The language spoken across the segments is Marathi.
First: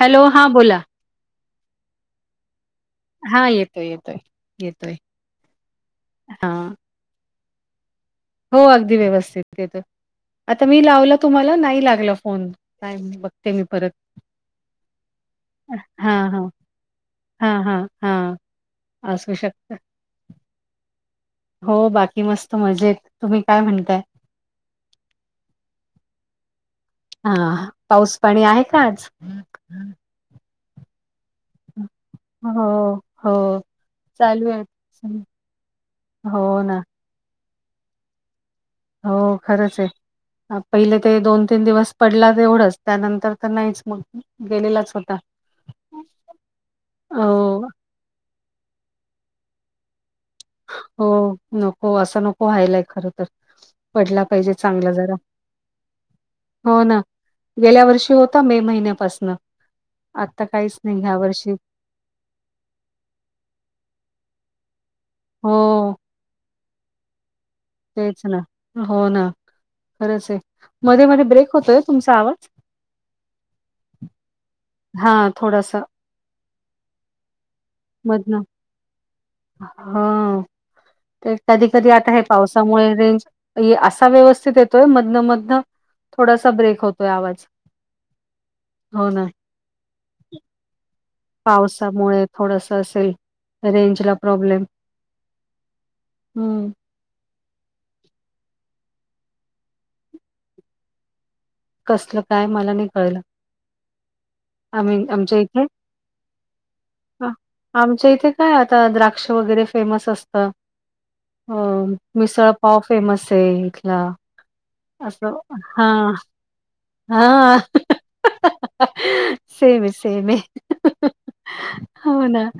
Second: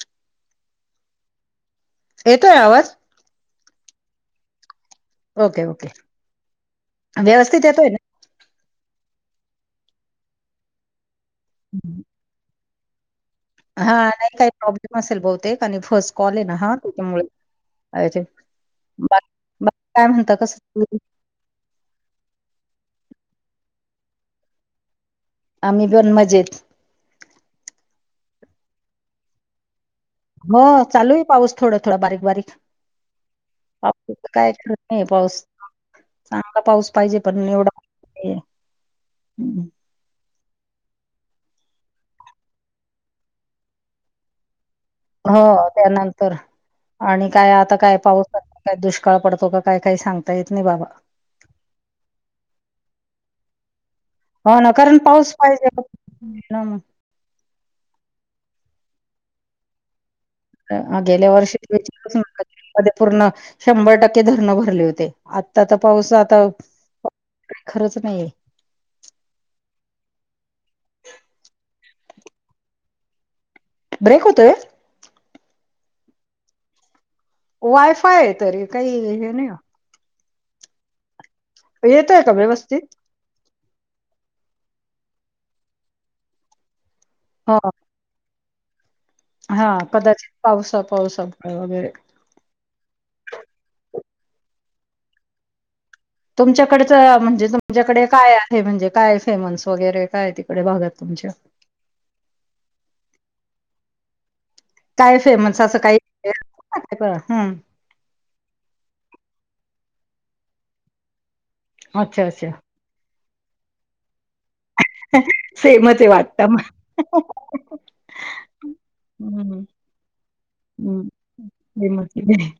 हॅलो हां बोला. येतोय आवाज. हा येतोय येतोय येतोय. ओके ओके हां. व्यवस्थित येतोय काय. हो अगदी व्यवस्थित येतोय आता मी लावला तुम्हाला नाही लागला फोन नाही बघते ते मी परत हां नाही काही प्रॉब्लेम असेल बहुतेक आणि फर्स्ट हा कॉल हा आहे ना त्याच्यामुळे हा हा हा अच्छा बाकी असू शकतो बाकी काय म्हणता कस हो बाकी मस्त मजेत तुम्ही काय म्हणताय? आम्ही पन मजेत हा पाऊस पाणी आहे का आज? हो चालू आहे पाऊस - थोडं थोडा बारीक बारीक हो, हो. पाऊस चालू काय आहे. खरत नाही पाऊस - हो ना. पाऊस पाहिजे पण एवढा हो हम्म. खरंच आहे पहिले ते दोन तीन दिवस पडला तेवढंच त्यानंतर तर नाहीच मग गेलेलाच होत हो त्यानंतर आणि काय हो आता काय पाऊस काय दुष्काळ पडतो काय काही सांगता येत नाही बाबा हो, नको असं नको व्हायलाय खर तर पडला पाहिजे हो ना चांगला कारण जरा पाऊस पाहिजे हो ना गेल्या वर्षी होता मे महिन्यापासन आता काय? गेल्या वर्षीार पूर्ण शंभर टक्के धरण भरले होते. हो आता तर पाऊस आता खरंच तेच नाहीये. ना हो ना खरंच आहे मध्ये मध्ये ब्रेक होतोय तुमचा आवाज ब्रेक होतय हा थोडासा वायफाय आहे तरी काही हे नाही हा ते कधी कधी आता येतोय आहे का व्यवस्थित? पावसामुळे रेंज असा व्यवस्थित येतोय मधन मधनं थोडासा ब्रेक होतोय आवाज. हो ना हा कदाचित पावसा पावसा पावसामुळे थोडस असेल रेंज ला प्रॉब्लेम हं तुमच्याकड म्हणजे तुमच्याकडे काय आहे, म्हणजे काय फेमस वगैरे काय तिकडे भागात तुमच्या कसलं काय मला नाही कळलं आम्ही काय आमच्या फेमस इथे असं काही का हं, आमच्या इथे काय आता द्राक्ष वगैरे फेमस असत. अ अच्छा, अच्छा. मिसळ पाव फेमस आहे इथला. असं हा सेमच आहे वाटतं. हं, हा हाह हं, सेम ये सेम ये हं. सेमच हो आहे. ना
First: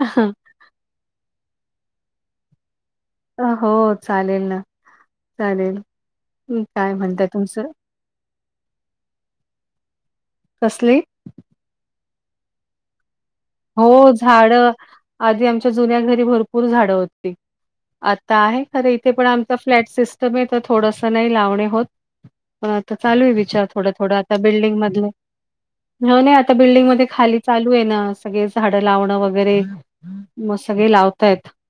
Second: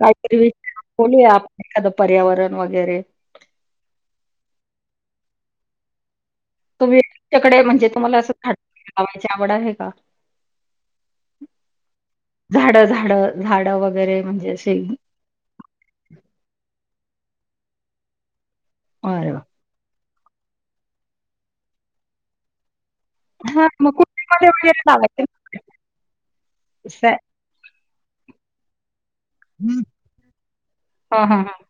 काहीतरी विषय बोलूया आपण एखादं पर्यावरण वगैरे अ हो चालेल ना चालेल काय तुम्ही म्हणताय तच्याकडे तुमचं म्हणजे तुम्हाला असं झाड लावायची आवड आहे का? कसली झाड झाड झाड हो वगैरे म्हणजे झाडं असे आधी आमच्या जुन्या घरी भरपूर झाडं होती आता आहे तर इथे पण अरे वाह! आमचा फ्लॅट सिस्टम आहे तर थोडसं नाही लावणे होत. तर चालू आहे हां, विचार थोडं मग थोडं आता कुंडीमध्ये बिल्डिंग वगैरे मधले लावायचे ना हो नाही आता बिल्डिंगमध्येध्ये असं आहे. खाली चालू आहे ना सगळे झाडं लावणं वगैरे हं. मग सगळे हां, लावता हां, येत हां.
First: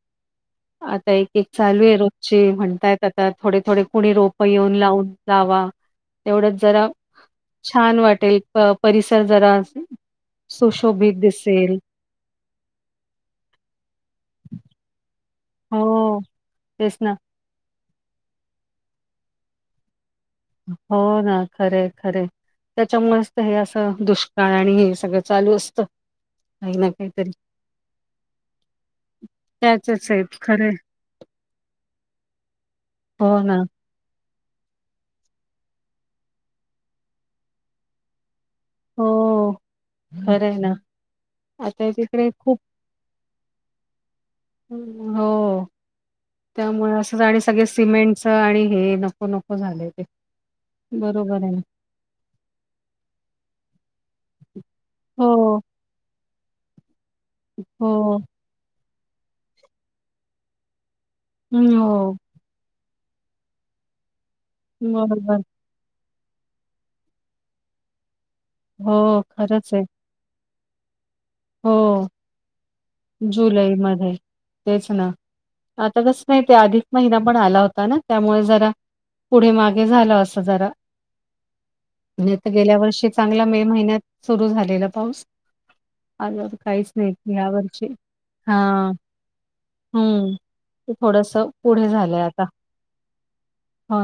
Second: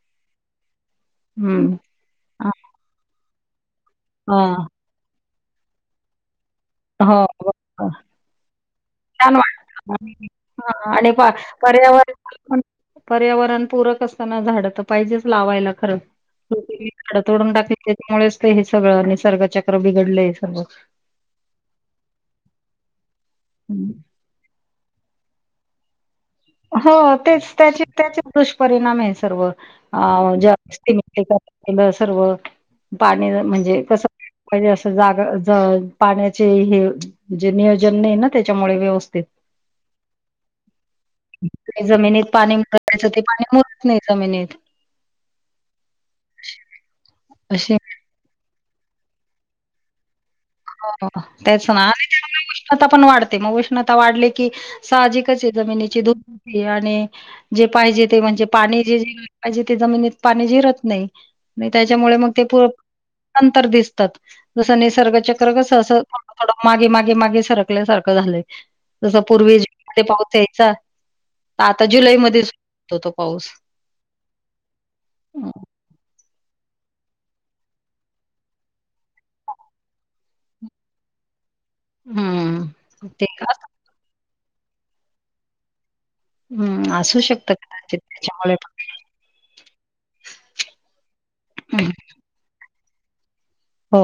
आता एक एक हं. चालू आहे रोजची अ, म्हणतायत आता थोडे थोडे कुणी रोपं हां. येऊन लावून लावा तेवढंच जरा हो, छान बरोबर. वाटेल परिसर छान जरा वाटतं. हां आणि सुशोभित प दिस पर्यावरण पर्यावरण पूरक असताना झाड... पाहिजेच लावाय हो तेच ना. खरडोडून टाक त्याच्यामुळेच ते हे सगळं आणिसर्गचक्र बिघडलंय.... सर्व. हो ना खरे खरे त्याच्यामुळेच तर हे हं. असं दुष... का आणि हे सगळं चालू असतं..... काही ना हो काहीतरी. तेच त्याचे त्याचेच दुष्परिणाम आहे सर्व... त्याचच अ आहेत ज खरंय सर्व पाणी हो ना म्हणजे कस.... हिजे असं जागा पाण्याचे हे जे नियोजन नाही ना त्याच्यामुळे व्यवस्थित..... खरं आहे ना... ते आता तिकडे जमिनीत पाणी खूप भयचं ते पाणी मुरत नाही जमिनीत... हो त्यामुळे असं आणि सगळे अशी सिमेंट आणि हे नको नको झाले ते... हो बरोबर आहे तेच ना त्या उष्णता पण वाढते मग उष्णता वाढले की.... साहजिकच आहे हो जमिनीची धोप आणि जे पाहिजे हो ते म्हणजे.., पाणी जे पाहिजे ते जमिनीत पाणी झिरत हं नाही हो त्याच्यामुळे मग..... नंतर दिसतात जसं निसर्गाचा.... बरोबर थोडं थड मागे मागे मागे सरकल्या सारखं झालं जस हो पूर्वीज खरंच आहे मध्ये पाऊस यायचा तर हो आता जुलैमध्ये सुरू होतो तो पाऊस. जुलै मध्ये तेच ना.. अ, आता कस नाही ते अधिक महिना पण आला होता ना त्यामुळे जरा... पुढे मागे झालं असं जरा... [unintelligible] तर हं. गेल्या वर्षी ते चांगला मे असं महिन्यात सुरू झालेला पाऊस... आल तर हं, काहीच असू नाही या शकतं वर्ष कदाचित त्याच्यामुळे हा.... पण. हम्म ते थोडस पुढे हं, झालंय... हो...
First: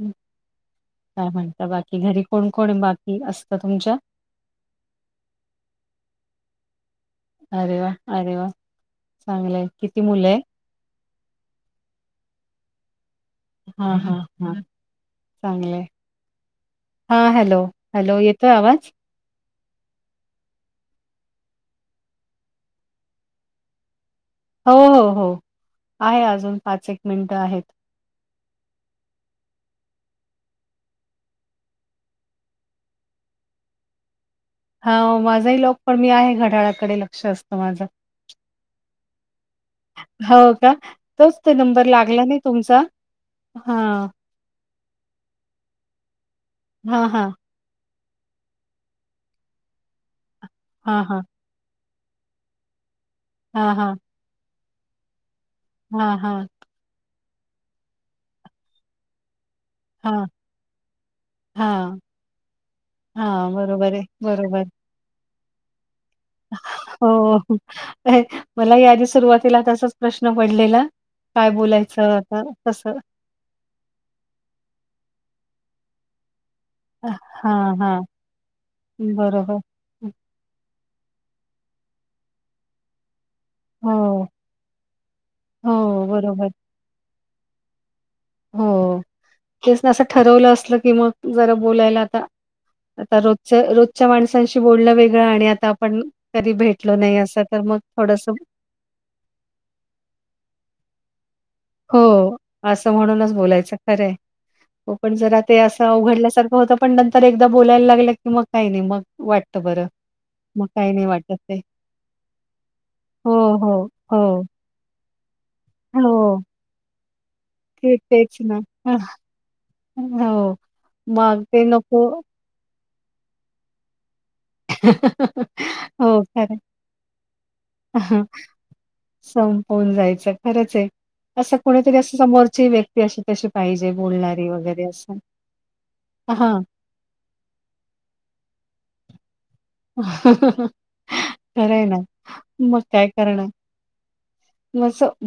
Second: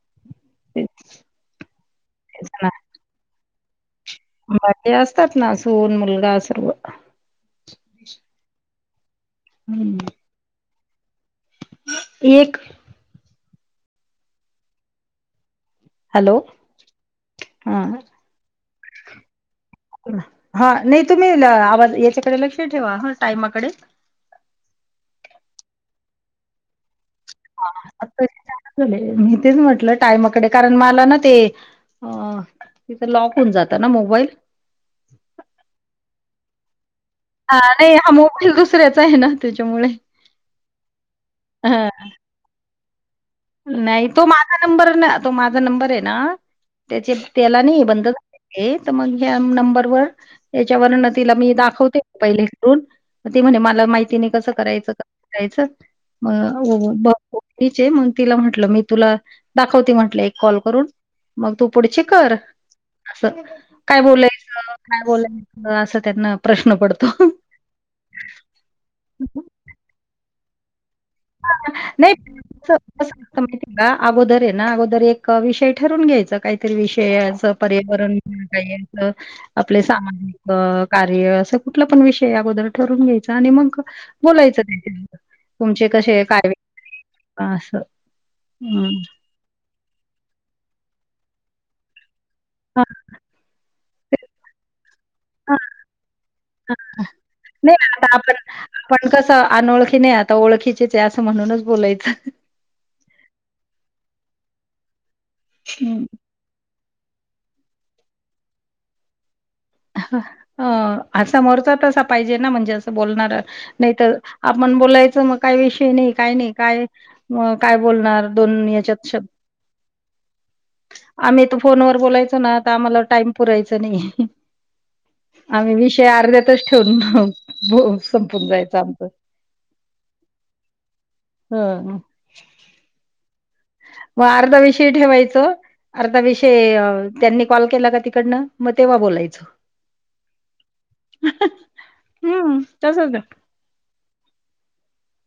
हम्म... तेच, काय म्हणत बाकी घरी तेच कोण ना. कोण बाकी असतं तुमच्या... बाकी असतात ना सून मुलगा सर्व... अरे वा अरे वा चांगलंय हं. किती मुलं आहे.... एक हा हा हा चांगलं.... हॅलो, हा हॅलो हां. हॅलो येतोय आवाज.,. हा नाही तुम्ही आवाज याच्याकडे लक्ष ठेवा ह टाइमाकडे हो हो हो आहे अजून पाच एक.. मिनिटं आहेत आ त झा मी तेच म्हटलं टाईमाकडे कारण मला ना ते... ह तिथं लॉक होऊन जात ना मोबाईल... हा माझाही लॉक पण मी आहे घडाळाकडे लग लक्ष असत हा माझ नाही हा मोबाईल दुसऱ्याचा आहे ना त्याच्यामुळे हो का.. तच त नंबर ह लागला नाही तुमचा हा नाही तो माझा नंबर ना तो माझा नंबर आहे ना हा त्याचे हा त्याला नाही बंद.... हे तर मग ह्या नंबर वर त्याच्या हां, हां. वर्णतीला मी दाखवते... पहिले करून ते म्हणे हां, मला हां. माहिती नाही कसं करायचं करायचं हां, हां. मग.... होचे म तिला म्हटलं मी तुला.... दाखवती म्हटले हां, एक कॉल करून मग तू हां. पुढची कर.... असं हां, बरोबर काय आहे. बरोबर. बोलायचं काय बोलायच असं त्यांना प्रश्न पडतो मला या आधी सुरुवातीला तसाच प्रश्न पडलेला? काय हां. बोलायचं नाही आता कसं.... माहिती आहे का अगोदर आहे ना अगोदर एक विषय ठरून घ्यायचं काही... अ, विषयाच हां, हां. पर्यावरण म्ह बरोबर. आपल्या.. सामाज कार्य असं कुठला पण विषय याबद्दल ठरून घ्यायच आणि मग... हो, बोलायच्या तुमच्या... हो. बरोबर. पास हो. हम.... तेच असं ठरवलं असलं की मग जरा बोलायला आता... हां, आता रोजच्या रोजच्या माणसांशी बोलण वेगळं आणि हां. आता आपण.... कधी भेटल नाही असं तर नाही मग आता थोडस... आपण आपण कसं अनोळखी नाही आता ओळखीचीच आहे असं म्हणूनच बोलायचं... हो, असं म्हणूनच बोलायचं खरंय हो पण जरा ते असं अवघडल्यासारखं होत... पण नंतर एकदा बोलायला लागलं की मग काही नाही मग वाटतं बरं.... मग काही नाही असा वाटत ते. समोरचा तसा पाहिजे ना म्हणजे असं बोलणार हो, हो, नाही तर.... हो, मण बोलायचं मग काही विषय नाही काय हो. नाही काय.... मग काय ते बोलणार तेच ना. दोन याच्यात शब्द... हो. मग आम्ही तर ते फोन वर नको. बोलायचो ना तर आम्हाला टाइम पुरायच नाही. ह आम्ही विषय अर्ध्यातच ठेवून आहे. संपून जायचं आमचं संपवून जायचं खरंच आहे. असं कोणीतरी ह अस समोरची व्यक्ती... जशी तशी पाहिजे. मग बोलणारी अर्धा वगैरे विषयी असं. ठेवायचं, अर्धा हां. विषय... त्यांनी कॉल केला का तिकडनं मग तेव्हा बोलायचं. खरय ना हम्म मग काय तसच करणार?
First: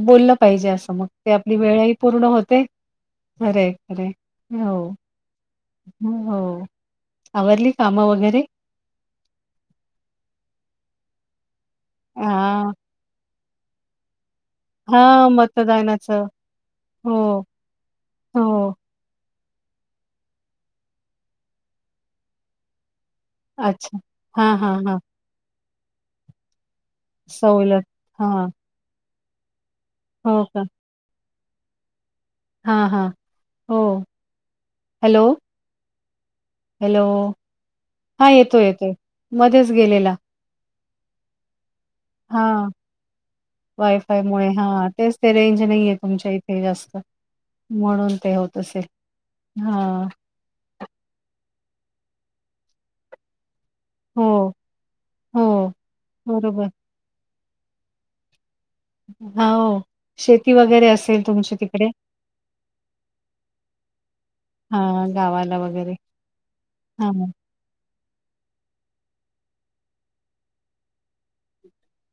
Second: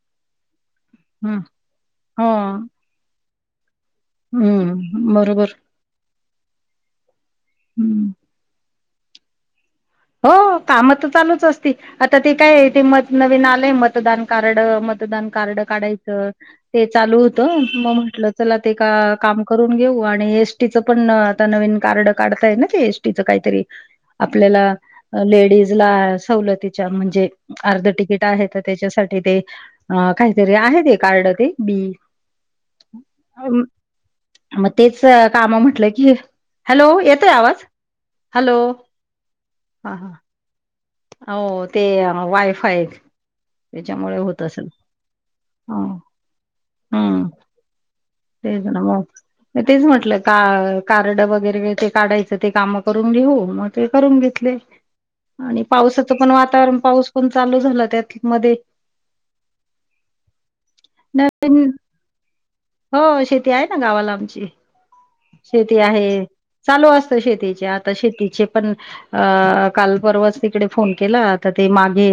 बोललं पाहिजे असं मग ते हम्म आपली वेळ हि पूर्ण हो होते. खरय खरय हो हम्म बरोबर हो.... आवरली काम हम्म वगैरे. हो काम तर चालूच असती आता ती काय हां. ते मत नवीन आलंय मतदान... कार्ड, मतदान हां, कार्ड मतदानाचं. काढायचं... ते हो, चालू होतं मग म्हंटलं चला ते हो. का काम.... करून घेऊ आणि एसटी चं पण आता नवीन कार्ड काढताय ना ते एसटीचं काही.... तरी अच्छा. हां, आपल्याला.... हां, हां. लेडीज ला सवलतीच्या म्हणजे सवलत. अर्ध तिकीट आहे हां. तर त्याच्यासाठी ते.... अ हो काहीतरी का? आहे ते कार्ड ते बी...... हां, हां. हो. मग तेच हॅलो, काम म्हटलं की..... हॅलो, येतोय आवाज हां, हॅलो..... येतोय, येतोय. मध्येच हा गेलेला.... हा हो ते हां, वायफाय त्याच्यामुळे होत वायफायमुळे. असेल.... हां, तेच ते रेंज ह नाही आहे तुमच्या इथे जास्त हम्म म्हणून ते होत..... असेल. मग तेच हां. म्हटलं.... का कार्ड वगैरे ते काढायचं ते काम करून घेऊ मग.... ते करून हो, घेतले. आणि हो. पावसाच पण बरोबर. वातावरण पाऊस.... पण चालू झालं त्यात मध्ये.... हो शेती वगैरे असेल तुमच्या नवीन तिकडे..... हो शेती आहे ना गावाला आमची... हा.... शेती आहे. चालू असत शेतीचे आता... आता शेतीचे पण अ काल परवाच तिकडे फोन केला आता ते मागे....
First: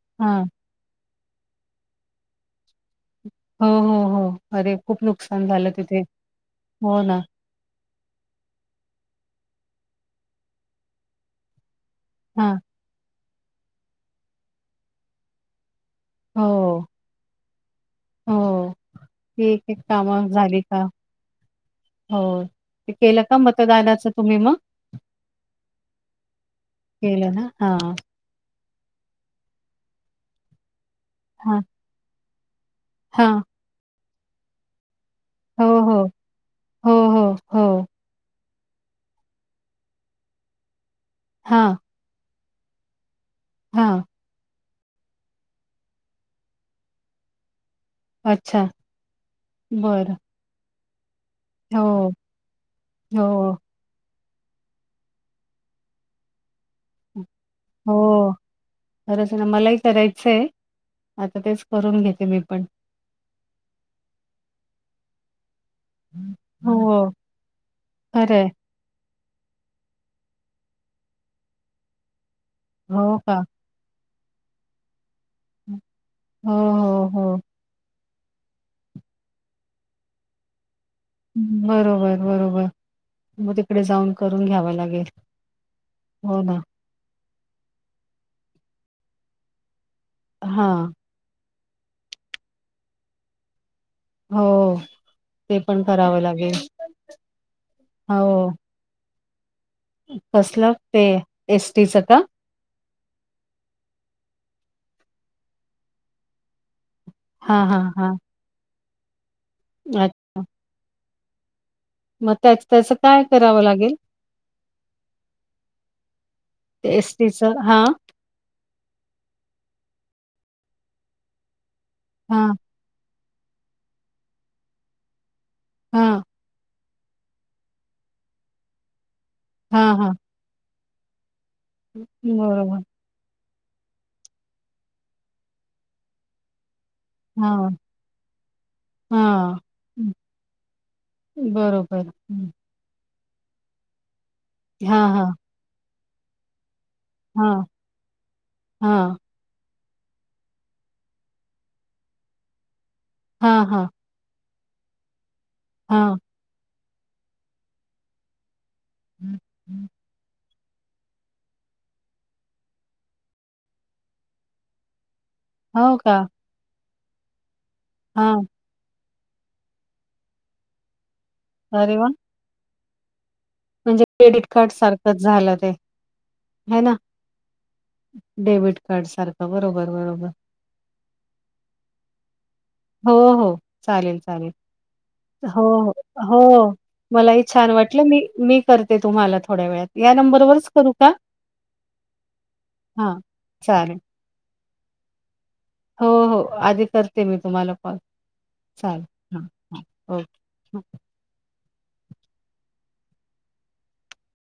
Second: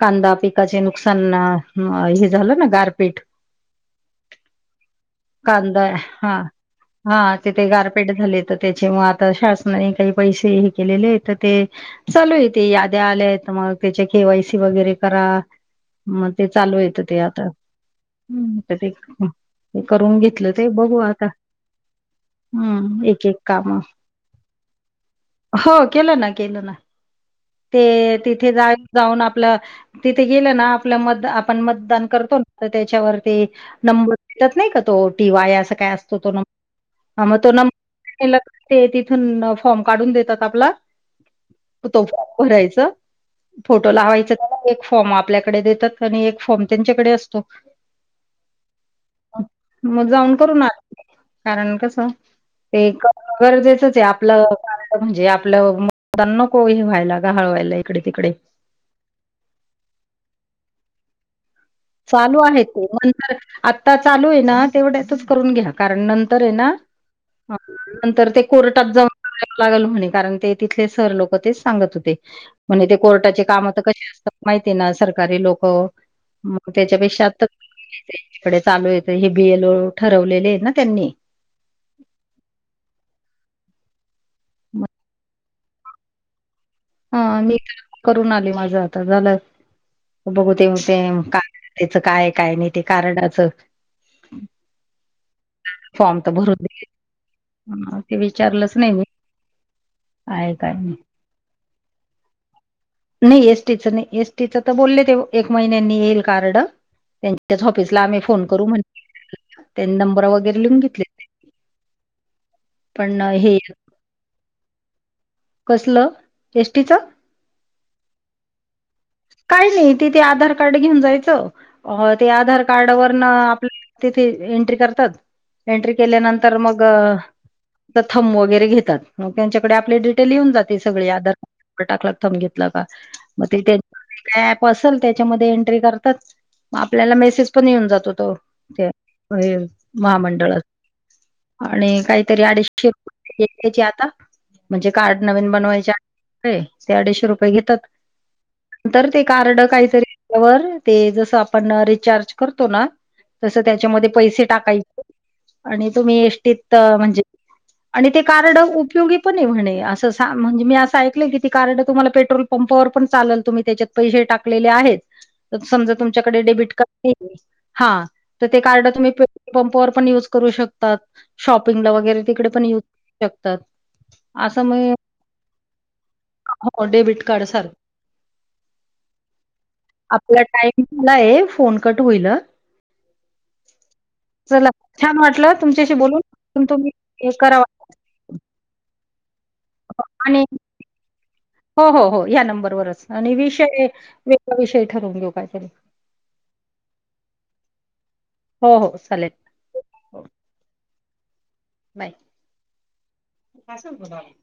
कांदा हां. पिकाचे नुकसान हे झालं ना गारपीट..... हो हो हो अरे खूप नुकसान झालं कांदा तिथे...... हा हो हा..... ना. तिथे गारपेट झाले तर त्याच्या म आता शासनाने काही पैसे हे केलेले आहेत तर ते चालू आहे हां. तेे याद्या आल्या आहेत. मग त्याच्या केवायसी वगैरे करा.... मग ते चालू हो, येतं ते आता.... हम् हो. ते ती ते एक-एक करून कामं घेतलं झाली ते का? बघू आता.. हो ते हम्म केलं एक एक का काम मतदानाचं तुम्ही मग? हो केलं ना केलं ना केलं ना? ते हां, तिथे जाय.... जाऊन आपलं तिथे गेलं ना आपल्या मत आपण हां, मतदान करतो ना... तर हां. त्याच्यावरती नंबर देतात नाही का तो टी वाय हो, असं काय हो. असतो तो... हो, हो, हा मग तो हो. नंबरला ते तिथून फॉर्म काढून देतात आपला.... हा.... तो फॉर्म भरायच फोटो हां. लावायच त्या.... फॉर्म आपल्याकडे देतात आणि एक फॉर्म त्यांच्याकडे असतो.... अच्छा. मग बरं. जाऊन करून आ.... कारण हो, कसं ते हो, गरजेचं... आपलंय म्हणजे आपलं मुतां नक हे व्हायला का हळवायला इकडे हो. तिकडे.... खरंच ना मलाही करायचंय आता तेच करून घेते मी पण... कोण? आत्ता चालू आहे ना तेवढ्यातच करून घ्या..... कारण नंतर आहे ना हो, खरं आहे. कोट.... लागल होणे कारण ते तिथले सर लोक तेच सांगत होते म्हणजे ते हो का? कोर्टाचे काम तर कशी असतात माहिती ना सरकारी लोक.... हो, मग हो, त्याच्यापेक्षा हो. इडे चालू य हे बीएल ओ ठरवलेले आहे ना त्यांनी... बरोबर बरोबर मग तिकडे जाऊन करून घ्यावा लागेल... हो ना... हा मी करून आले माझ आता झाला बघू हा तेव ते काय? त्याचं काय काय नाही ते कारणाचं.... हो ते पण करावं लागेल... हा ते विचारलंच नाही मी..... काय कसला काय नाही ते एस टीच का... नाही एसटीचं नाही एसटीचं तर बोलले ते एक महिन्यांनी येईल कार्ड... हा त्यांच्याच हा ऑफिसला हा आम्ही फोन करू म्हण त्यांनी नंबर अच्छा वगैरे लिहून घेतले.... मग त्याच त्याच पण काय हे करावं लागेल.. कसलं एस टीच... तच हा... काही नाही तिथ आधार कार्ड घेऊन जायचं ते हा आधारकार्ड... कार्ड व आपल्या तिथे एंट्री करतात एंट्री हा केल्यानंतर मग.. वगरे घेत त्यांच्याकडे हा आप हा डिटे जाते सग.. टाकला थांब घेतला बरोबर का मग ते त्यां.... का ऍप असेल त्याच्यामध्ये एंट्री करतात.... मग आपल्याला मेसेज हा पण येऊन जात होत ते हा महामंडळ..... आणि बरोबर काहीतरी अडीचशेप घ्यायचे आता म्हणजे हा कार्ड हा नवीन बनवायचे... काय ते अडीचशे हा रुपये घेतात.... हा नंतर ते कार्ड काहीतरी त्याच्यावर ते जसं आपण रिचार्ज करतो ना...... तसं हा हा त्याच्यामध्ये पैसे टाकायचे आणि हा तुम्ही एसटीत म्हणजे आणि ते कारड उपयोगी पण म्हणे असं.... म्हणज मी असं ऐक की कारड तु्हाला पेट्रोल पंपावर पण चाल तु ही.... त्याच्यात पैसे टाकलेले आहेत समजा हो का तुमच्याकडे डेबिट कार्ड हा.... हा ते कार्ड तुम्ही पेट्रोल पंपवर पण युज करू शकतात शॉपिंगला अरे वा वगैरे तिकडे पण य...... शकतात.... म्हणजे क्रेडिट कार्ड सारखंच झालं ते.... ह हो ना डेबिट कार्ड सारखं डेबिट कार्ड सारखं बरोबर बरोबर.... मला आहे फोन कट होईल हो हो चालेल चालेल चला छान वाटलं हो तुमच्याशी बोलून हो पण हो तुम्ही हे मलाही करावा छान वाट - ल मी मी करते तुम्हाला थोड्या वेळात. या आणि नंबरवरच करू का? हो हो हो या नंबरवरच हां. आणि विषय चालेल. विषय ठरवून घेऊ काहीतरी हो हो आधी करते मी तुम्हाला कॉल हो हो चालेल हां, हां. ओके. हो हां. [unintelligible]